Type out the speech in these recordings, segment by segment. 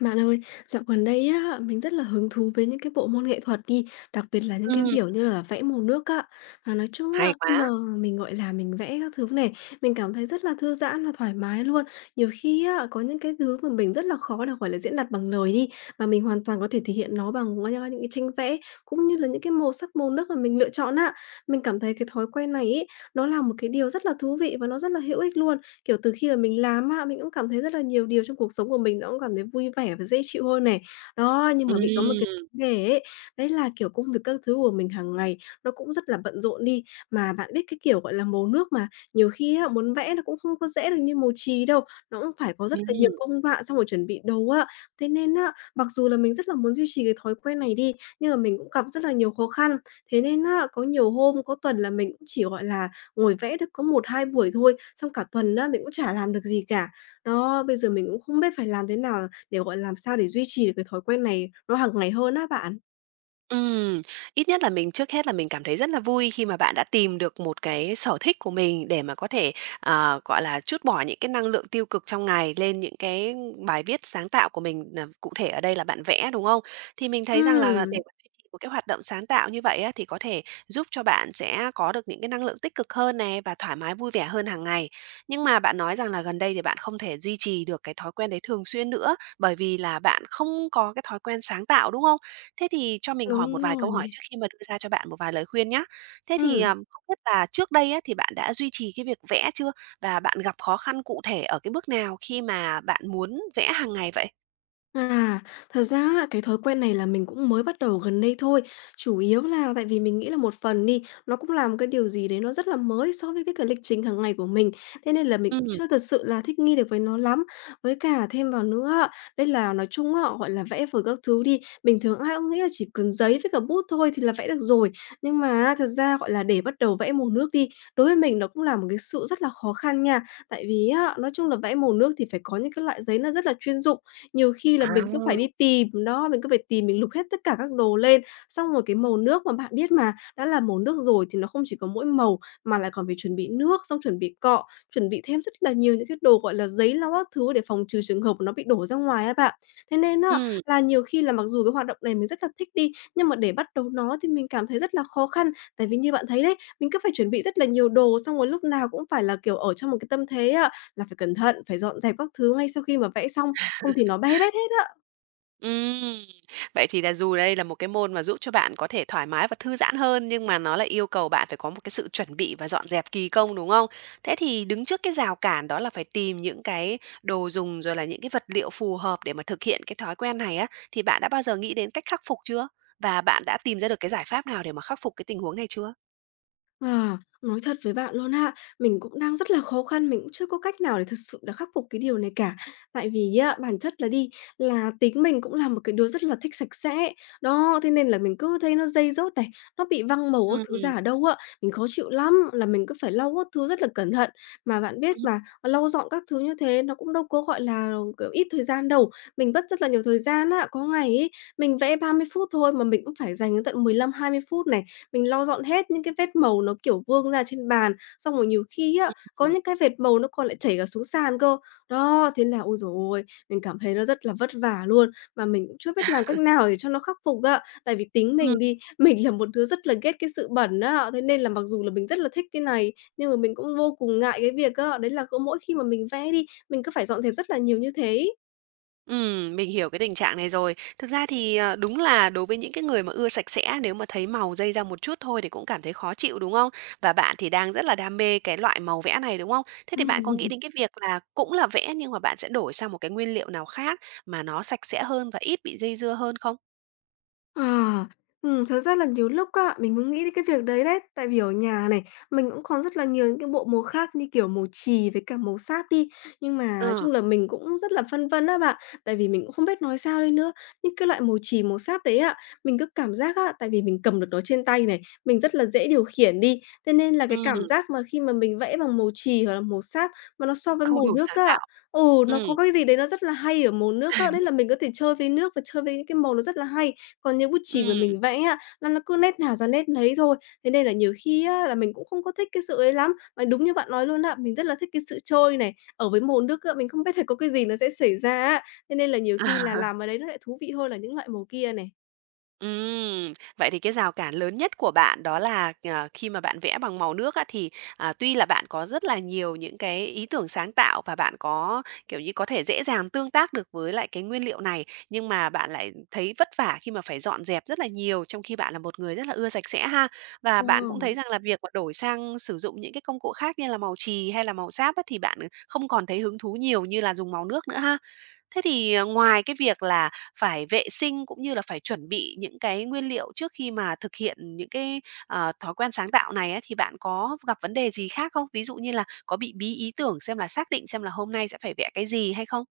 Bạn ơi, dạo gần đây á, mình rất là hứng thú với những cái bộ môn nghệ thuật đi, đặc biệt là những cái, Ừm. kiểu như là, vẽ màu nước á. Mà nói chung Hay á, khi mà quá. mình, gọi là, mình vẽ các thứ này, mình cảm thấy rất là thư giãn và thoải mái luôn. Nhiều khi á, có những cái thứ mà mình rất là khó được, gọi là, diễn đạt bằng lời đi, mà mình hoàn toàn có thể thể hiện nó bằng qu qua tranh vẽ cũng như là những cái màu sắc màu nước mà mình lựa chọn á. Mình cảm thấy cái thói quen này ấy, nó là một cái điều rất là thú vị và nó rất là hữu ích luôn. Kiểu, từ khi mà mình làm á, mình cũng cảm thấy rất là nhiều điều trong cuộc sống của mình nó cũng cảm thấy vui vẻ và dễ chịu hơn này. Đó, nhưng mà bị có một cái Ừm. vấn đề ấy, đấy là, kiểu, công việc các thứ của mình hàng ngày nó cũng rất là bận rộn đi. Mà bạn biết cái kiểu, gọi là, màu nước mà nhiều khi á, muốn vẽ nó cũng không có dễ được như màu chì đâu. Nó cũng phải có rất là nhiều Ừm. công đoạn trong một chuẩn bị dồ á. Thế nên á, mặc dù là mình rất là muốn duy trì cái thói quen này đi, nhưng mà mình cũng gặp rất là nhiều khó khăn. Thế nên á, có nhiều hôm, có tuần là mình cũng chỉ, gọi là, ngồi vẽ được có 1-2 buổi thôi, xong cả tuần á, mình cũng chả làm được gì cả. Đó, bây giờ mình cũng không biết phải làm thế nào để gọi làm sao để duy trì được cái thói quen này nó hàng ngày hơn á bạn. Ừm, ít nhất là mình trước hết là mình cảm thấy rất là vui khi mà bạn đã tìm được một cái sở thích của mình để mà có thể, à, gọi là, trút bỏ những cái năng lượng tiêu cực trong ngày lên những cái bài viết sáng tạo của mình, ờ, cụ thể ở đây là bạn vẽ, đúng không? Thì mình thấy rằng là là để Ừm. mà duy trì một cái hoạt động sáng tạo như vậy á, thì có thể giúp cho bạn sẽ có được những cái năng lượng tích cực hơn này và thoải mái vui vẻ hơn hàng ngày. Nhưng mà bạn nói rằng là gần đây thì bạn không thể duy trì được cái thói quen đấy thường xuyên nữa, bởi vì là bạn không có cái thói quen sáng tạo, đúng không? Thế thì cho mình hỏi Đúng một vài rồi câu nè. hỏi trước khi mà đưa ra cho bạn một vài lời khuyên nhá. Thế thì, Ừm. ờ, không biết là trước đây á, thì bạn đã duy trì cái việc vẽ chưa? Và bạn gặp khó khăn cụ thể ở cái bước nào khi mà bạn muốn vẽ hàng ngày vậy? À, thật ra á, cái thói quen này là mình cũng mới bắt đầu gần đây thôi. Chủ yếu là tại vì mình nghĩ là một phần đi, nó cũng là một cái điều gì đấy nó rất là mới so với cái cả lịch trình hàng ngày của mình. Thế nên là mình cũng Ừm. chưa thật sự là thích nghi được với nó lắm. Với cả thêm vào nữa á, đấy là nói chung á, gọi là, vẽ vời các thứ đi, bình thường ai cũng nghĩ là chỉ cần giấy với cả bút thôi thì là vẽ được rồi, nhưng mà á, thật ra, gọi là, để bắt đầu vẽ màu nước đi, đối với mình nó cũng là một cái sự rất là khó khăn nha. Tại vì á, nói chung là vẽ màu nước thì phải có những cái loại giấy nó rất là chuyên dụng. Nhiều khi là mình cứ phải đi À. tìm nó, mình cứ phải tìm, mình lục hết tất cả các đồ lên. Xong rồi cái màu nước mà bạn biết mà, đã là màu nước rồi thì nó không chỉ có mỗi màu, mà lại còn phải chuẩn bị nước xong chuẩn bị cọ, chuẩn bị thêm rất là nhiều những cái đồ gọi là giấy lau các thứ để phòng trừ trường hợp nó bị đổ ra ngoài á bạn. Thế nên á Ừm. là nhiều khi là mặc dù cái hoạt động này mình rất là thích đi, nhưng mà để bắt đầu nó thì mình cảm thấy rất là khó khăn. Tại vì như bạn thấy đấy, mình cứ phải chuẩn bị rất là nhiều đồ, xong rồi lúc nào cũng phải là, kiểu, ở trong một cái tâm thế á là phải cẩn thận, phải dọn dẹp các thứ ngay sau khi mà vẽ xong, không thì nó be bét hết á. Ừm. Vậy thì là dù đây là một cái môn mà giúp cho bạn có thể thoải mái và thư giãn hơn, nhưng mà nó lại yêu cầu bạn phải có một cái sự chuẩn bị và dọn dẹp kỳ công, đúng không? Thế thì đứng trước cái rào cản đó là phải tìm những cái đồ dùng rồi là những cái vật liệu phù hợp để mà thực hiện cái thói quen này á, thì bạn đã bao giờ nghĩ đến cách khắc phục chưa? Và bạn đã tìm ra được cái giải pháp nào để mà khắc phục cái tình huống này chưa? À, nói thật với bạn luôn á, mình cũng đang rất là khó khăn, mình cũng chưa có cách nào để thực sự là khắc phục cái điều này cả. Tại vì á, bản chất là đi là tính mình cũng là một cái đứa rất là thích sạch sẽ, đó, thế nên là mình cứ thấy nó dây rớt này, nó bị văng màu các thứ Ừm. ra ở đâu á, mình khó chịu lắm, là mình cứ phải lau các thứ rất là cẩn thận, mà bạn biết mà, lau dọn các thứ như thế nó cũng đâu có, gọi là, kiểu, ít thời gian đâu, mình mất rất là nhiều thời gian á. Có ngày ấy, mình vẽ 30 phút thôi mà mình cũng phải dành đến tận 15-20 phút này, mình lau dọn hết những cái vết màu nó, kiểu, vương ra trên bàn, xong rồi nhiều khi á, có Ừm. những cái vệt màu nó còn lại chảy cả xuống sàn cơ, đó thế là ôi giời ơi, mình cảm thấy nó rất là vất vả luôn, mà mình cũng chưa biết làm cách nào để cho nó khắc phục á. Tại vì tính Ừm. mình đi, mình là một đứa rất là ghét cái sự bẩn á, thế nên là mặc dù là mình rất là thích cái này, nhưng mà mình cũng vô cùng ngại cái việc á, đấy là mỗi khi mà mình vẽ đi, mình cứ phải dọn dẹp rất là nhiều như thế ấy. Ừm, mình hiểu cái tình trạng này rồi. Thực ra thì, ờ, đúng là đối với những cái người mà ưa sạch sẽ, nếu mà thấy màu dây ra một chút thôi thì cũng cảm thấy khó chịu, đúng không? Và bạn thì đang rất là đam mê cái loại màu vẽ này, đúng không? Thế thì bạn có nghĩ Ừm. đến cái việc là cũng là vẽ nhưng mà bạn sẽ đổi sang một cái nguyên liệu nào khác mà nó sạch sẽ hơn và ít bị dây dưa hơn không? Ờ, ừm, thực ra là nhiều lúc á, mình cũng nghĩ đến cái việc đấy đấy, tại vì ở nhà này, mình cũng có rất là nhiều những cái bộ màu khác như, kiểu, màu chì với cả màu sáp đi, nhưng mà nói Ờ. chung là mình cũng rất là phân vân á bạn, tại vì mình cũng không biết nói sao đây nữa. Những cái loại màu chì, màu sáp đấy á, mình cứ cảm giác á, tại vì mình cầm được nó trên tay này, mình rất là dễ điều khiển đi, thế nên là cái cảm Ừm. giác mà khi mà mình vẽ bằng màu chì hoặc là màu sáp mà nó so với Không màu đủ nước sáng á tạo. ừ, nó Ừm. có cái gì đấy nó rất là hay ở màu nước á, đấy là mình có thể chơi với nước và chơi với những cái màu nó rất là hay, còn như bút chì mà Ừm. mình vẽ á, nó nó cứ nét nào ra nét nấy thôi, thế nên là nhiều khi á, là mình cũng không có thích cái sự ấy lắm. Và đúng như bạn nói luôn á, mình rất là thích cái sự trôi này, ở với màu nước á, mình không biết là có cái gì nó sẽ xảy ra á, thế nên là nhiều khi là làm ở đấy nó lại thú vị hơn là những loại màu kia này. Ừm. Vậy thì cái rào cản lớn nhất của bạn đó là, ờ, khi mà bạn vẽ bằng màu nước á, thì, à, tuy là bạn có rất là nhiều những cái ý tưởng sáng tạo và bạn có, kiểu như, có thể dễ dàng tương tác được với lại cái nguyên liệu này, nhưng mà bạn lại, ừm, thấy vất vả khi mà phải dọn dẹp rất là nhiều trong khi bạn là một người rất là ưa sạch sẽ ha, và bạn cũng thấy [unintelligible] rằng là việc mà đổi sang sử dụng những cái công cụ khác như là màu chì hay là màu sáp á, thì bạn, ờ, không còn thấy hứng thú nhiều như là dùng màu nước nữa ha. Thế thì, à, ngoài cái việc là phải vệ sinh cũng như là phải chuẩn bị những cái nguyên liệu trước khi mà thực hiện những cái, ờ, thói quen sáng tạo này á, thì bạn có gặp vấn đề gì khác không? Ví dụ như là có bị bí ý tưởng, xem là xác định xem là hôm nay sẽ phải vẽ cái gì hay không?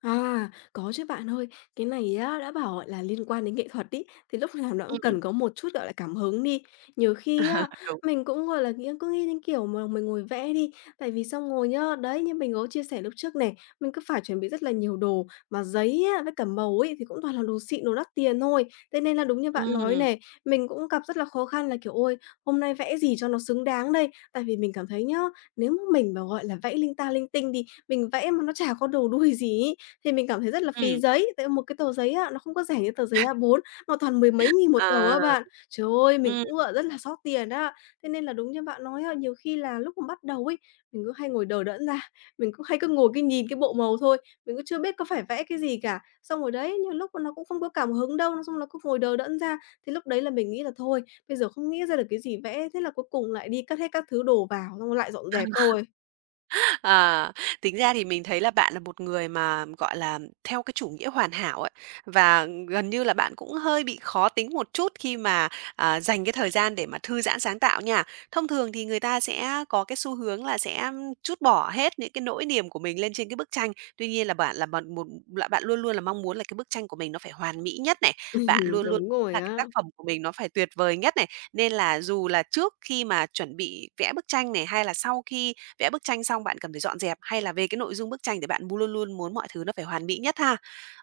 À, có chứ bạn ơi. Cái này á, đã bảo, gọi là, liên quan đến nghệ thuật ấy, thì lúc nào nó cũng cần Ừm. có một chút, gọi là, cảm hứng đi. Nhiều khi Ờ, á, đúng. mình cũng, gọi là, nghĩ cứ nghĩ đến kiểu mà mình ngồi vẽ đi tại vì xong rồi nhá, đấy, như mình có chia sẻ lúc trước này, mình cứ phải chuẩn bị rất là nhiều đồ, mà giấy á với cả màu ấy thì cũng toàn là đồ xịn, đồ đắt tiền thôi, thế nên là đúng như bạn nói Ừm. này, mình cũng gặp rất là khó khăn là, kiểu: "Ôi! Hôm nay vẽ gì cho nó xứng đáng đây?" Tại vì mình cảm thấy nhá, nếu m mình mà, gọi là, vẽ linh ta linh tinh đi, mình vẽ mà nó chả có đầu đuôi gì ấy, thì mình cảm thấy rất là phí Ừm. giấy, tại một cái tờ giấy á nó không có rẻ như tờ giấy A4, mà toàn mười mấy nghìn một tờ À! á bạn. Trời ơi! Mình ừm. cũng gọi rất là xót tiền á, thế nên là đúng như bạn nói á, nhiều khi là lúc mà bắt đầu ấy, mình cứ hay ngồi đờ đẫn ra, mình cứ hay cứ ngồi, cứ nhìn cái bộ màu thôi, mình cũng chưa biết có phải vẽ cái gì cả. Xong rồi đấy, nhiều lúc mà nó cũng không có cảm hứng đâu, nó xong nó cứ ngồi đờ đẫn ra thì lúc đấy là mình nghĩ là "Thôi, bây giờ không nghĩ ra được cái gì vẽ", thế là cuối cùng lại đi cất hết các thứ đồ vào, xong rồi lại dọn dẹp thôi. Ờ, tính ra thì mình thấy là bạn là một người mà, gọi là, theo cái chủ nghĩa hoàn hảo ấy, và, ừm, gần như là bạn cũng hơi bị khó tính một chút khi mà, à, dành cái thời gian để mà thư giãn sáng tạo nha. Thông thường thì người ta sẽ có cái xu hướng là sẽ trút bỏ hết những cái nỗi niềm của mình lên trên cái bức tranh, tuy nhiên là bạn là bạn một là bạn luôn luôn là mong muốn là cái bức tranh của mình nó phải hoàn mỹ nhất này, bạn luôn luôn Đúng rồi là cái tác á. phẩm của mình nó phải tuyệt vời nhất này. Nên là dù là trước khi mà chuẩn bị vẽ bức tranh này, hay là sau khi vẽ bức tranh xong, bạn cần phải dọn dẹp, hay là về cái nội dung bức tranh thì bạn m luôn luôn muốn mọi thứ nó phải hoàn mỹ nhất ha.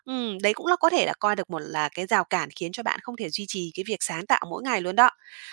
Ừm, đấy cũng là có thể là coi được một là cái rào cản khiến cho bạn không thể duy trì cái việc sáng tạo mỗi ngày luôn đó.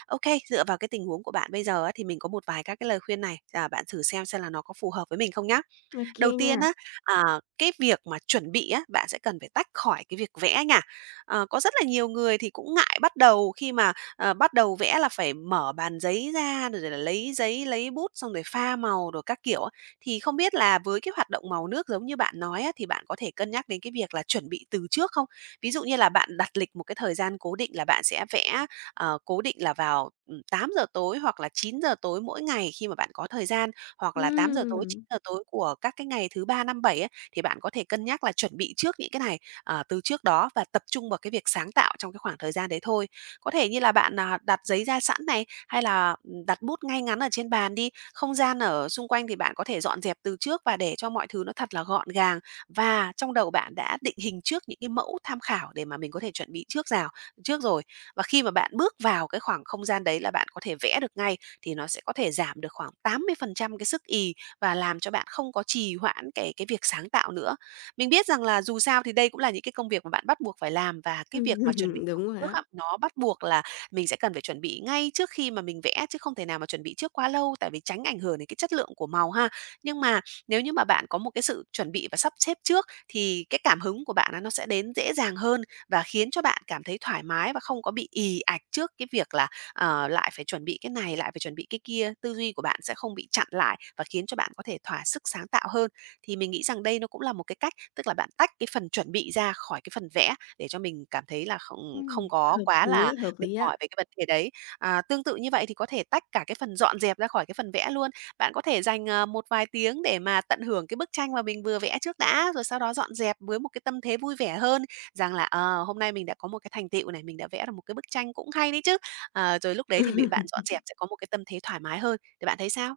Okay, dựa vào cái tình huống của bạn bây giờ á thì mình có một vài các cái lời khuyên này, à, bạn thử xem xem là nó có phù hợp với mình không nhá. Ô Đầu kê tiên nha. á, à, cái việc mà chuẩn bị á, bạn sẽ cần phải tách khỏi cái việc vẽ nha. Ờ, có rất là nhiều người thì cũng ngại bắt đầu khi mà, ờ, bắt đầu vẽ là phải mở bàn giấy ra rồi rồi là lấy giấy, lấy bút xong rồi pha màu đồ các kiểu á, thì không biết là với cái hoạt động màu nước giống như bạn nói á, thì bạn có thể cân nhắc đến cái việc là chuẩn bị từ trước không? Ví dụ như là bạn đặt lịch một cái thời gian cố định là bạn sẽ vẽ, ờ, cố định là vào, ừm, 8:00 tối hoặc là 9:00 tối mỗi ngày khi mà bạn có thời gian, hoặc là 8:00 tối, chín Ừm. giờ tối của các cái ngày thứ Ba, Năm, Bảy ấy, thì bạn có thể cân nhắc là chuẩn bị trước những cái này, ờ, từ trước đó và tập trung vào cái việc sáng tạo trong cái khoảng thời gian đấy thôi. Có thể như là bạn, à, đặt giấy ra sẵn này, hay là, ừm, đặt bút ngay ngắn ở trên bàn đi, không gian ở xung quanh thì bạn có thể dọn dẹp từ trước và để cho mọi thứ nó thật là gọn gàng, và trong đầu bạn đã định hình trước những cái mẫu tham khảo để mà mình có thể chuẩn bị trước rào trước rồi. Và khi mà bạn bước vào cái khoảng không gian đấy là bạn có thể vẽ được ngay, thì nó sẽ có thể giảm được khoảng 80% cái sức ì và làm cho bạn không có trì hoãn cái cái việc sáng tạo nữa. Mình biết rằng là dù sao thì đây cũng là những cái công việc mà bạn bắt buộc phải làm và cái việc mà chuẩn bị Ừm. [unintelligible] Đúng rồi trước á. á, nó bắt buộc là mình sẽ cần phải chuẩn bị ngay trước khi mà mình vẽ, chứ không thể nào mà chuẩn bị trước quá lâu, tại vì tránh ảnh hưởng đến cái chất lượng của màu ha. Nhưng mà nếu như mà bạn có một cái sự chuẩn bị và sắp xếp trước, thì cái cảm hứng của bạn nó nó sẽ đến dễ dàng hơn và khiến cho bạn cảm thấy thoải mái và không có bị ì ạch trước cái việc là, ờ, lại phải chuẩn bị cái này, lại phải chuẩn bị cái kia, tư duy của bạn sẽ không bị chặn lại và khiến cho bạn có thể thỏa sức sáng tạo hơn. Thì mình nghĩ rằng đây nó cũng là một cái cách, tức là bạn tách cái phần chuẩn bị ra khỏi cái phần vẽ để cho mình cảm thấy là không không Ừm, có hợp quá là lý, hợp mệt lý ạ. mỏi về cái vấn đề đấy. À, tương tự như vậy thì có thể tách cả cái phần dọn dẹp ra khỏi cái phần vẽ luôn. Bạn có thể dành, ờ, một vài tiếng để mà tận hưởng cái bức tranh mà mình vừa vẽ trước đã, rồi sau đó dọn dẹp với một cái tâm thế vui vẻ hơn, rằng là "Ờ, hôm nay mình đã có một cái thành tựu này, mình đã vẽ ra một cái bức tranh cũng hay đấy chứ", ờ, rồi lúc đấy thì bị bạn dọn dẹp sẽ có một cái tâm thế thoải mái hơn. Thì bạn thấy sao?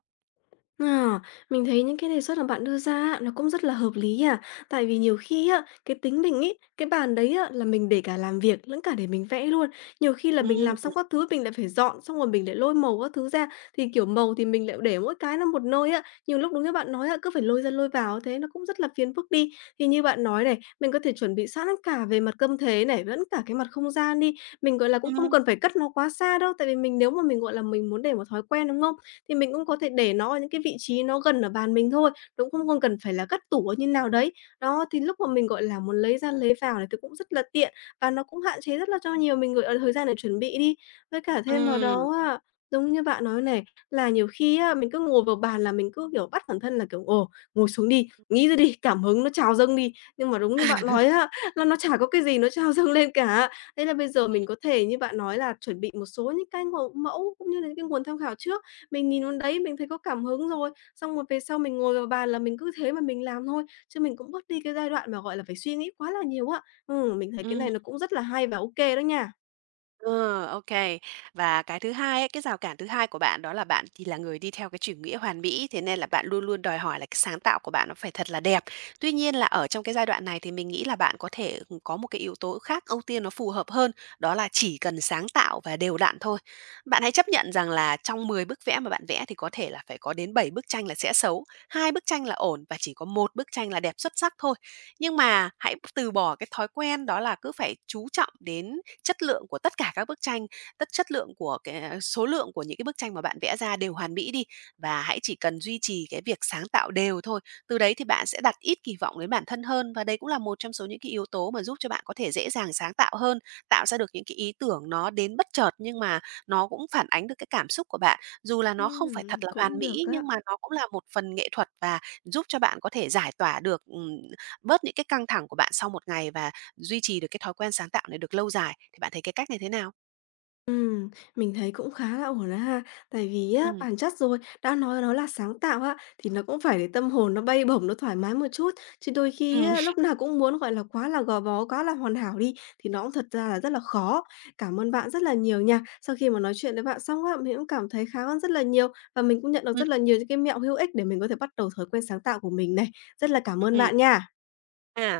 À, mình thấy những cái đề xuất mà bạn đưa ra á, nó cũng rất là hợp lý nha, tại vì nhiều khi á, cái tính mình ấy, cái bàn đấy á, là mình để cả làm việc lẫn cả để mình vẽ luôn, nhiều khi là Ừm, mình làm ừm. xong các thứ mình lại phải dọn, xong rồi mình lại lôi màu các thứ ra, thì, kiểu, màu thì mình lại để mỗi cái nó một nơi á, nhiều lúc đúng như bạn nói á, cứ phải lôi ra lôi vào thế nó cũng rất là phiền phức đi. Thì như bạn nói này, mình có thể chuẩn bị sẵn cả về mặt câm thế này, lẫn cả cái mặt không gian đi, mình, gọi là, cũng không Ừm. cần phải cất nó quá xa đâu, tại vì mình nếu mà mình, gọi là, mình muốn để một thói quen, đúng không? Thì mình cũng có thể để nó ở những cái vị trí nó gần ở bàn mình thôi, nó cũng không không cần phải là cất tủ ở như nào đấy, đó, thì lúc mà mình, gọi là, muốn lấy ra lấy vào thì cũng rất là tiện và nó cũng hạn chế rất là cho nhiều mình, gọi là, thời gian để chuẩn bị đi. Với cả thêm vào Ừm. đó á, giống như bạn nói này, là nhiều khi á, mình cứ ngồi vào bàn là mình cứ, kiểu, bắt bản thân là kiểu: "Ồ, ngồi xuống đi, nghĩ ra đi, cảm hứng nó trào dâng đi." nhưng mà đúng như bạn nói á, là nó chả có cái gì nó trào dâng lên cả. Thế là bây giờ Ừm. mình có thể như bạn nói là chuẩn bị một số những cái màu mẫu cũng như là những cái nguồn tham khảo trước, mình nhìn vào đấy, mình thấy có cảm hứng rồi, xong rồi về sau mình ngồi vào bàn là mình cứ thế mà mình làm thôi, chứ mình cũng bớt đi cái giai đoạn mà, gọi là, phải suy nghĩ quá là nhiều á. Ừm, mình thấy cái Ừm. này nó cũng rất là hay và OK đó nha. Ờ, OK. Và cái thứ hai ấy, cái rào cản thứ hai của bạn đó là bạn thì là người đi theo cái chủ nghĩa hoàn mỹ, thế nên là bạn luôn luôn đòi hỏi là cái sáng tạo của bạn nó phải thật là đẹp. Tuy nhiên là ở trong cái giai đoạn này thì mình nghĩ là bạn có thể có một cái yếu tố khác ưu tiên nó phù hợp hơn. Đó là chỉ cần sáng tạo và đều đặn thôi. Bạn hãy chấp nhận rằng là trong 10 bức vẽ mà bạn vẽ thì có thể là phải có đến 7 bức tranh là sẽ xấu, 2 bức tranh là ổn và chỉ có 1 bức tranh là đẹp xuất sắc thôi. Nhưng mà hãy t từ bỏ cái thói quen đó là cứ phải chú trọng đến chất lượng của tất cả các bức tranh, tất chất lượng của cái số lượng của những cái bức tranh mà bạn vẽ ra đều hoàn mỹ đi. Và hãy chỉ cần duy trì cái việc sáng tạo đều thôi. Từ đấy thì bạn sẽ đặt ít kỳ vọng đến bản thân hơn. Và đấy cũng là một trong số những cái yếu tố mà giúp cho bạn có thể dễ dàng sáng tạo hơn, tạo ra được những cái ý tưởng nó đến bất chợt, nhưng mà nó cũng phản ánh được cái cảm xúc của bạn. Dù là nó không phải Ừm, thật là hoàn cũng được mỹ, á. nhưng mà nó cũng là một phần nghệ thuật và giúp cho bạn có thể giải tỏa được, ừm, bớt những cái căng thẳng của bạn sau một ngày và duy trì được cái thói quen sáng tạo này được lâu dài. Thì bạn thấy cái cách này thế nào? Ừm, mình thấy cũng khá là ổn đó ha. Tại vì á, Ừm. bản chất rồi, đã nói nó là sáng tạo á, thì nó cũng phải để tâm hồn nó bay bổng, nó thoải mái một chút. Chứ đôi khi Ừm. á, lúc nào cũng muốn, gọi là, quá là gò bó, quá là hoàn hảo đi, thì nó cũng thật ra là rất là khó. Cảm ơn bạn rất là nhiều nha. Sau khi mà nói chuyện với bạn xong á, mình cũng cảm thấy khá hơn rất là nhiều và mình cũng nhận được Ừm. rất là nhiều những cái mẹo hữu ích để mình có thể bắt đầu thói quen sáng tạo của mình này. Rất là cảm ơn Ừm. bạn nha. À.